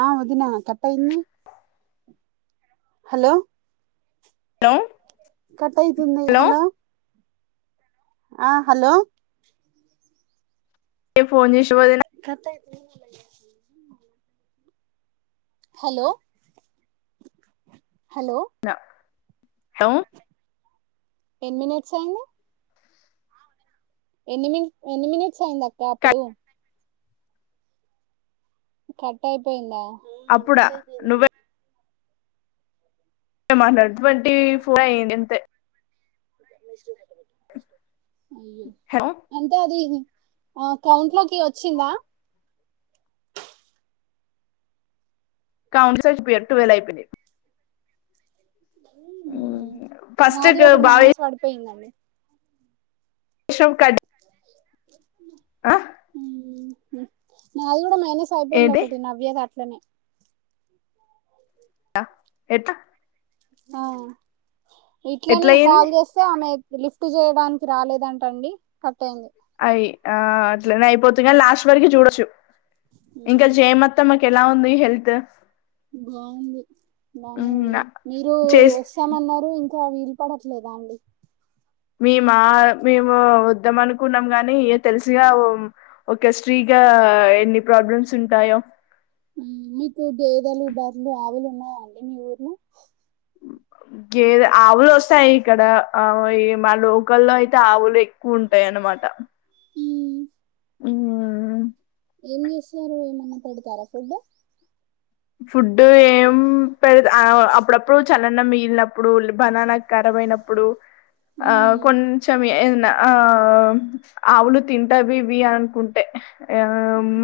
ఆ వదినా కట్టయింది. హలో లో కట్ అయితుంది హలో ఆ హలో ఏ ఫోన్ చేసేవ వ కట్ అయితుంది మల్ల చేస్తన హలో హలో హోం ఎన్ని మినిట్స్ అయింది. ఎన్ని మనిట్ ఎన్ని మినిట్స్ అయింది. అక్క అప్పుడు కట్ అయిపోయిందా. అప్పుడా నువ్వె మాట్లాడు ట్వంటీ ఫోర్ అయింది అంతే అయ్యో హలో అంటే అది కౌంట్ లో కి వచ్చిందా కౌంట్ సెర్చ్ పియర్ ట్వెల్ అయిపోయినీ ఫస్ట్ నాది ఒకటి బాగా మైనస్ పడిపోయిందండి. [unintelligible] ఆ నాది కూడా మైనస్ అయిపోయింది ఏంటి ఒకటి నవ్యది అట్లనే ఎట ఆ ఇట్లనే ఎట్లా అయింది కాల్ చేస్తే ఆమె లిఫ్ట్ చేయడానికి రాలేదంట అండి కట్ అయింది అయ ఆ అట్లనే అయిపోతు కానీ లాస్ట్ వరకు చూడొచ్చు ఇంకా అయింది జయమతమ్మకి ఎలా ఉంది హెల్త్ బావుంది బానే ఉంది మీరు చేస్ వస్తామన్నారు ఇం కా వీలు పడట్లేదా అండి మేమా మేము వద్దాం అనుకున్నాం గాని ఇగ తెలుసుగా ఒక శ్రీ గా గా ఎన్ని ప్రాబ్లమ్స్ ఉంటాయో ఉమ్ మీకు గేదలు బరులు ఆవులు ఉన్నాయండి మీ ఊర్లో గేద ఆవులు వస్తాయి ఇక్కడ మా లోకల్లో అయితే ఆవులు ఎక్కువ ఉంటాయన్నమాట మ్మ్. ఊ ఏం చేస్తారు ఏమన్నా పెడతారా ఫుడ్ ఫుడ్ ఏం పెడ అప్పుడప్పుడు చ్ చలనం మిగిలినప్పుడు బనానా ఖరాబ్ అయినప్పుడు ఆ మ్మ్. కొంచెం ఎం ఆ ఆవులు తింటవి ఇవి అనుకుంటే ఆ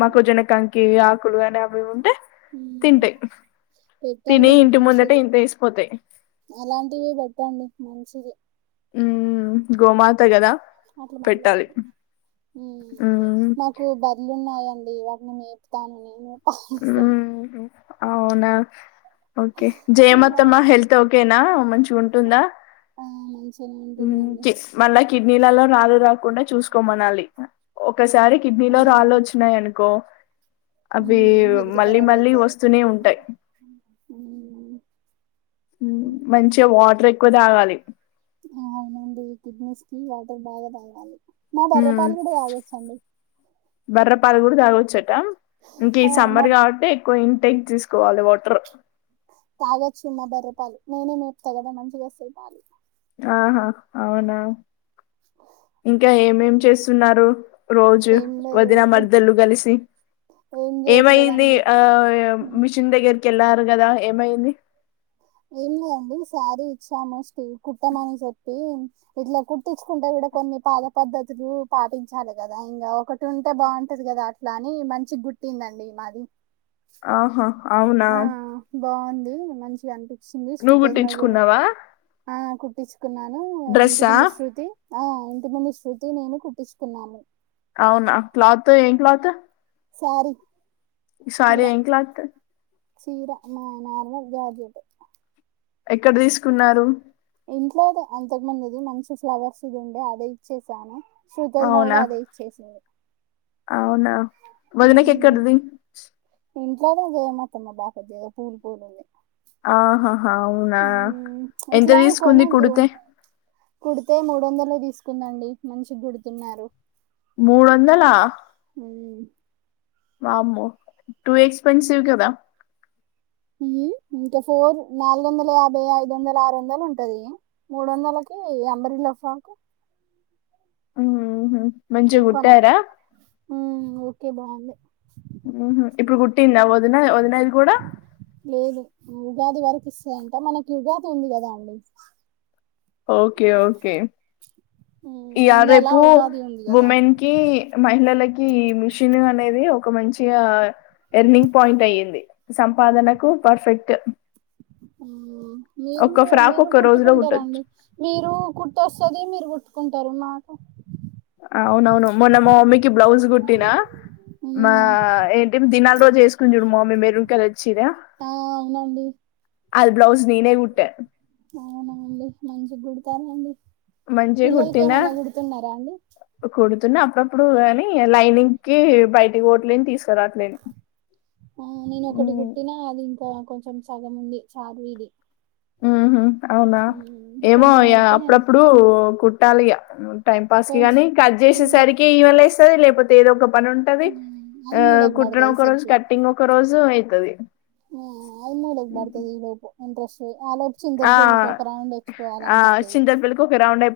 మాకు జోన కంకి ఆకులు అనే అవి ఉంటే మ్మ్. తింటాయి తిని పెట్టండి ఇంటి ముందట మనిషిది ఇంతేసిపోతాయి అలాంటివి పెట్టండి మంచిది ఉ గోమాత కదా అట్లా పెట్టాలి మాట్లాడడి ఉమ్ అదే మ్మ్ మాకు బరులున్నాయా డి వాటిని మేపుతాను నేను పాలిస్తాను ఉంహు అవునా ఓకే జయమత్తమా హెల్త్ ఓకేనా మంచిగా ఉంటుందా ఆ, మంచిగానే ఉమ్ ఉంటుందండి మళ్ళా కిడ్నీలలో రాలు రాకుండా చూసుకోమనాలి ఒకసారి కిడ్నీలో రాళ్ళు వచ్చినాయి అనుకో వేరు హెల్త్ మళ్ళీ ఖరాబ్ మళ్ళీ అవుతది వస్తూనే ఉంటాయి అవునండి మంచిగా వాట్ర్ ఎక్కువ తాగాలి ఆ అవునండి కిడ్నీస్ కి వాటర్ బాగా తాగాలి మా మ్మ్ బర్రపాల్ గూడా తాగచ్చండి. దా ఇంక ఇద్ మా సమ్మర్ గాబట్టి ఎక్కువ ఇంటేక్ చేసుకోవాలె వాట్ర్ తాగొచ్చు మా బర్రె పాలు, నేనే మేపుతా గాదా మంచిగోస్తయ్ పాలు. ఆహా అవునా ఇంకా ఏమేం చేస్తున్నారు? రోజు ఏం లేదు వదిన, ఇప్- మర్దలు కలిసి ఏం ఏమయింది. చేయట్లేదండి ఆ ఉమ్. మిషన్ దగ్గరికేళ్ళారు గదా ఏమైంది. ఏం లేదండి. శారీ ఇచ్చాము స్ట్ కుట్టమని చెప్పి. ఇట్లా కుటీంచుకుంటే గూడా కొన్ని పాద పద్ధతులు పాటించాలే గదా. ఇంగా ఒకటి ఉంటే బావుంట్ టాది గాదా అట్లా అని మంచి గుట్టిందండి. మాది ఆహా అవునా బావుంది. మంచిగా అనిపించింది నువ్వు శృతోదిన గూడా కుట్టించుకున్నావా ఆ కుట్టించ్ కున్నాను. ఇంటి డ్రెస్సా ముందు శ్రృతి ఆ ఇంటి ముందు శ్రృతి నేను కుట్టించుకున్నాము. అవునా ఆ క్లాత్ ఏం క్లాతూ సారీ ఈ సారే ఏం క్లాత్ చీర మా నర్మల్ జాకెట్టు ఎక్కడ తీసుకున్నారు? ఇంట్లోదే అంతక్ ముందుది. మంచి ఫ్లవర్స్ ది ఉండే అదే ఇచ్చేసాను. శృతోదిన అవునా గూడా అదే ఇచ్చేసింది. అవునా వదిన ఉమ్, కేక్కడ్ది ఇంట్లోనే చేయమత్తమ్మా బాపతి. పూలు పూలు ఉంది. ఆహాహా అవునా ఉమ్, ఎంత ఇట్లా తీసుకుంది కొనద్దు కుడితే. కుడితే మూడు వందలే తీసుకుందండి. మంచిగ్ గుడుతున్నారు. మూడొందల? ఉమ్ వామ్మో టూ ఎక్స్పెన్సివ్ కదా. హ్మ్. ఇంకా ఫోర్ నాలుగు వందల యాభై, ఐదు వందలు, ఆరు వందలు ఉంటది. ముడోందలకే అంబరు లఫాకు ఉహ్ మంచిగుట్టారా? కే బావుంది. ఉహ్ హు ఇప్పుడు కుట్టిందా. వదినధ్ వదినది గూడా? లేదు ఉగాది వరకు ఇస్తందంట. మనకి ఉగాది ఉంది గాదా అండి. ఓకే ఓకే హ్మ్. ఇయా ముందలా రేపు ఉగాది ఉంది గదా! వుమెన్కి మహిళలద్ కి ఈ మిషిన్ అనేది. ఒక మంచిగా ఎర్నింగ్ పాయింట్ అయ్యింది. సంపాదనకు పర్ఫెక్ట్ ఆహ్ మీరు ఒక్క ఫ్రాక్ మీరు ఒక్క రోజులో కుట్టొచ్చు కుట్టుకుంటారంండి. మీరు కుట్టోస్తది మీరు కుట్టుకుంట్ టాలుమాకు అవునవును మొన్న మా మమ్మీకి బ్లౌజ్ గుట్టినా. మా హ్మ్. ఏంటి దినాల్ రోజు ఏసుకున్ద్ మా మమ్మీ మేరున్ కలర్ చీర ఆ అవునండి. అది బ్లౌస్ నేనే గుట్టన్ అవున అండి మంచిగుడతారాండి. మంచిగ్ కుట్టిన. అండి? కుడుతున్న అప్పుడప్పుడు గానీ లైనింగ్. కి బయటిక్ ఓట్లేన్ తీసుక్ ఆ నేను ఒకటి గుట్టినా అది ఇంకా కొంచెం సగం ఉంది చార్మిది ఉహూ అవునా ఏమో కొంచెం ఇగ అయితే అప్పుడప్పుడు కుట్టాలి ఇగ టైం పాస్ కి కొంచ్ గానీ కట్ చేసేసరికి ఈమె లేస్తది లేకపోతే ఏదో ఒక పని ఉంటది ఆ అది మూలకు కుట్టడం పడుతది ఒక రోజు సెల్ఫ్ లా కట్టింగ్ ఒక రోజు అయితది ఆ ఆది మనకు బడుతది ఈలోపు ఇంట్రెస్ట్ ఆలోపు ఆ చింతలపెళ్లికి ఒక రౌండ్ వచ్చి పోవాలి అనిపితది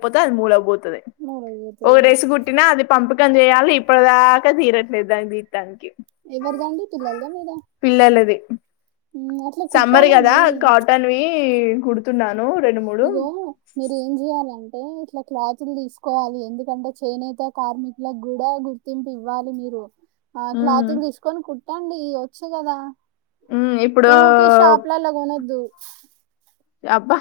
పోతే అది మూలకుపోతాది ఒక ఏమో రెస్ కుట్టినా అది పంపకం చేయాలి ఇప్పుడు దక్ ఇంకా తిరట్లేదు దాన్ని తిత్తానికి ఎవరుదండి పిల్లలుదా మీదా పిల్లలది ఉమ్, అట్లా సమ్మర్ కదా కుట్టాలండి కాటన్ వి కుడుతున్నా ఇగో మీరు ఏం చెయ్యాల అంటే ఇట్లా క్లాత్లు తీసుకోవాలి ఎందుకంటే చేనేత కార్మికులకు కూడా గుర్తింపు ఇవ్వాలి మీరు ఆ ఉమ్ క్లాతులు తీసుకొని కుట్టండి వచ్చు కదా ఉమ్ ఇప్పుడు ఊకే షాపుల్లా కొనద్దు అబ్బా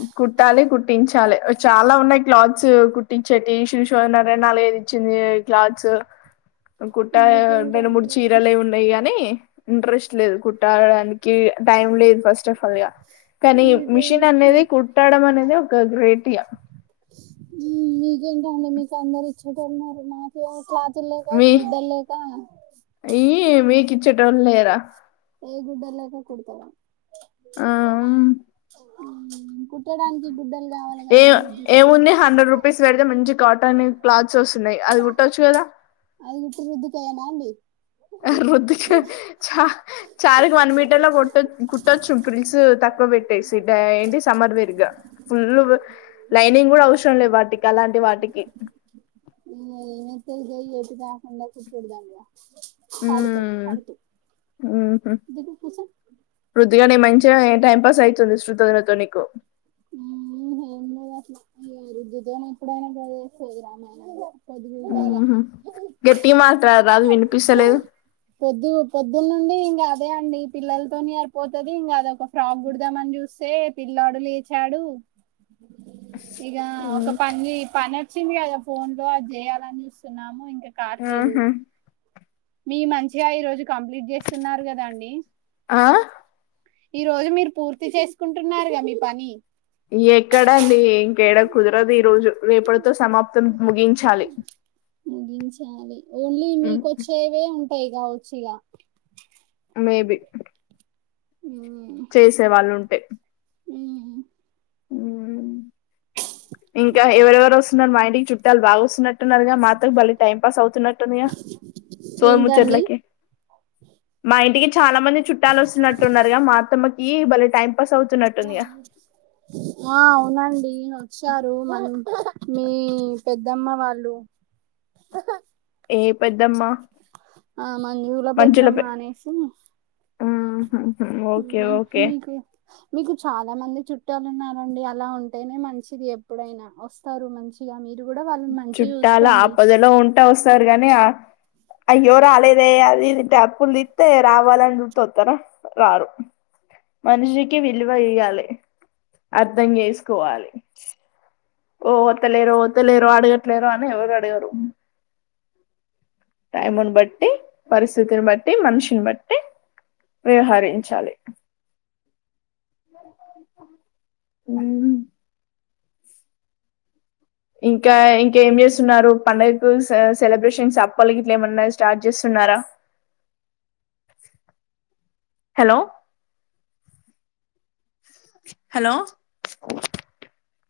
ఉ కుట్టాలి కుట్టించలే చాలా ఉన్నాయి క్లాత్స్ కుట్టిచేటి షూ ఓనర్ ఏ నాలుగు ఐదు ఇచ్చింది క్లాత్స్ కుట్ట ఏ రెండు మూడు మీకేంటండి చీరలే ఉన్నాయి కానీ ఇంట్రెస్ట్ లేదు కుట్టడానికి టైం లేదు ఫస్ట్ ఆఫ్ ఆల్ గా కానీ మీకేం మిషన్ అనేది మీకు కుట్టాడం అనేది ఒక గ్రేట్య ఉ మీకేంటండి మీకు అందరు ఇచ్చట్లోలు ఉన్నారు మాకు అసలు అత్ మీ ఈ మీకు ఇచ్చటోళ్లు లేరా ఏ గుడ్డలులెక కుడుతవ ఆ ఆహ్ కుట్టడానికి గుడ్డలు కావాలి ఏ కదండి దుస్తులు ఏముంది హండ్రెడ్ రూపీస్ పెడితే మంచి కాట్ టని క్లాత్స్ వస్తున్నాయి అవి కుట్టచ్చు కదా అది ఉత్తి రుద్దుతేన అండి హా రుద్దికి చా చారిట్ వన్ మీటర్ లో కుట్ట కుట్టొచ్చు పిల్స్ తక్క్ క్కువ పెట్టేసి ఏంటి సమ్మర్ వేర్ గా ఫుల్ లైనింగ్ కూడా అవసరం లే వాటికి అలాంటి వాటికి ఉ ఏం అయితయ్యి గావి ఎటు కాకుండా కుట్టుడు దండుగ ఆడుకో మ్మ్ ఆడుతూ మ్మ్హ్ ఇటువైపు కూర్చో చాలే టైం పాస్ అయితుంది శృతజ్ఞతో నీకు ఉహ్ ఏదో అట్లా ఈ రుద్దుతోని ఎప్పుడూ అయినా గదే సోది రామాయణం పొద్దుగుకాల ఉహు గట్టిగా మా పొద్దు పొద్దునుండి ఇంగ అదే అండి పిల్లలతోని సరిపోతాది ఇంగ అదొక ఫ్రాక్ కుడదామని చూస్తే పిల్లాడు లేచాడు ఇగ ఒక మ్మ్ పంచేయ్ పనే వచ్చింది కదా ఫోన్ లో అది చేయాలని ఇస్తున్నాము ఇంకా కావట్లేదు ఆహా మీ మంచిగా ఈ రోజు కంప్లీట్ చేస్తున్నారు కదాండి ఆ ఈ రోజు మీరు పూర్తి చేసుకుంటున్నారుగా మీ పని ఎక్కడ అండి ఇంకేడా కుదరదు ఈ రోజు రేపటితో సమాప్తం ముగించాలి ముగించాలి ఓన్లీ మ్మ్ మీకు వచ్చేవే ఉంటాయి కావచ్చు ఇగ మేబి మ్మ్ చేసే వాళ్ళు ఉంటే మ్మ్ ఉ మరి మా ఇంటికి చుట్టాలు బాగా వస్తున్నట్టున్నారుగా మాతో బలే టైం పాస్ అవుత్ నట్టుంది గా సోది ఏంటండి ముచ్చట్లకి మా ఇంటికి చాలా మంది చుట్టాలు వస్తున్నట్లున్నారుగా మా అత్తమ్మకి బలే టైం పాస్ అవుతున్నట్టుందిగా ఆ అవునండి వచ్చారు మన మీ పెద్దమ్మ వాళ్ళు ఏ పెద్దమ్మ ఆ మంజుల పెద్దమ్మా అనేసి ఆహా హు మీకు మీకు చాలా మంది చుట్ ట్టలున్నారండి అలా ఉంటేనే మంచిది ఎప్పుడైనా వస్తారు మంచిగా మీ చుట్టాల ఆపదలో ఉంటే వస్తారు గాని ఆ అయ్యో రాాలేదే అది తప్పులు తీతే రావాల సుత వత్తర రారు మనిషికి విలువ ఇయ్యాలి అర్థం చేసుకోవాలి ఓ ఓతలేరో ఓతలేరో అడగట్లేరు అని ఎవరు అడగరు టైమ్న్ బట్టి పరిస్థితిని బట్టి మనుషిన్ బట్టి వ్యవహరించాలి హుమ్ ఇంకా ఇంకా ఏం చేస్తున్నారు పండుగకు సెలబ్రేషన్స్ అప్పాల్ గిట్లా ఏమన్నా స్టార్ట్ చేస్ న్నారా హలో హలో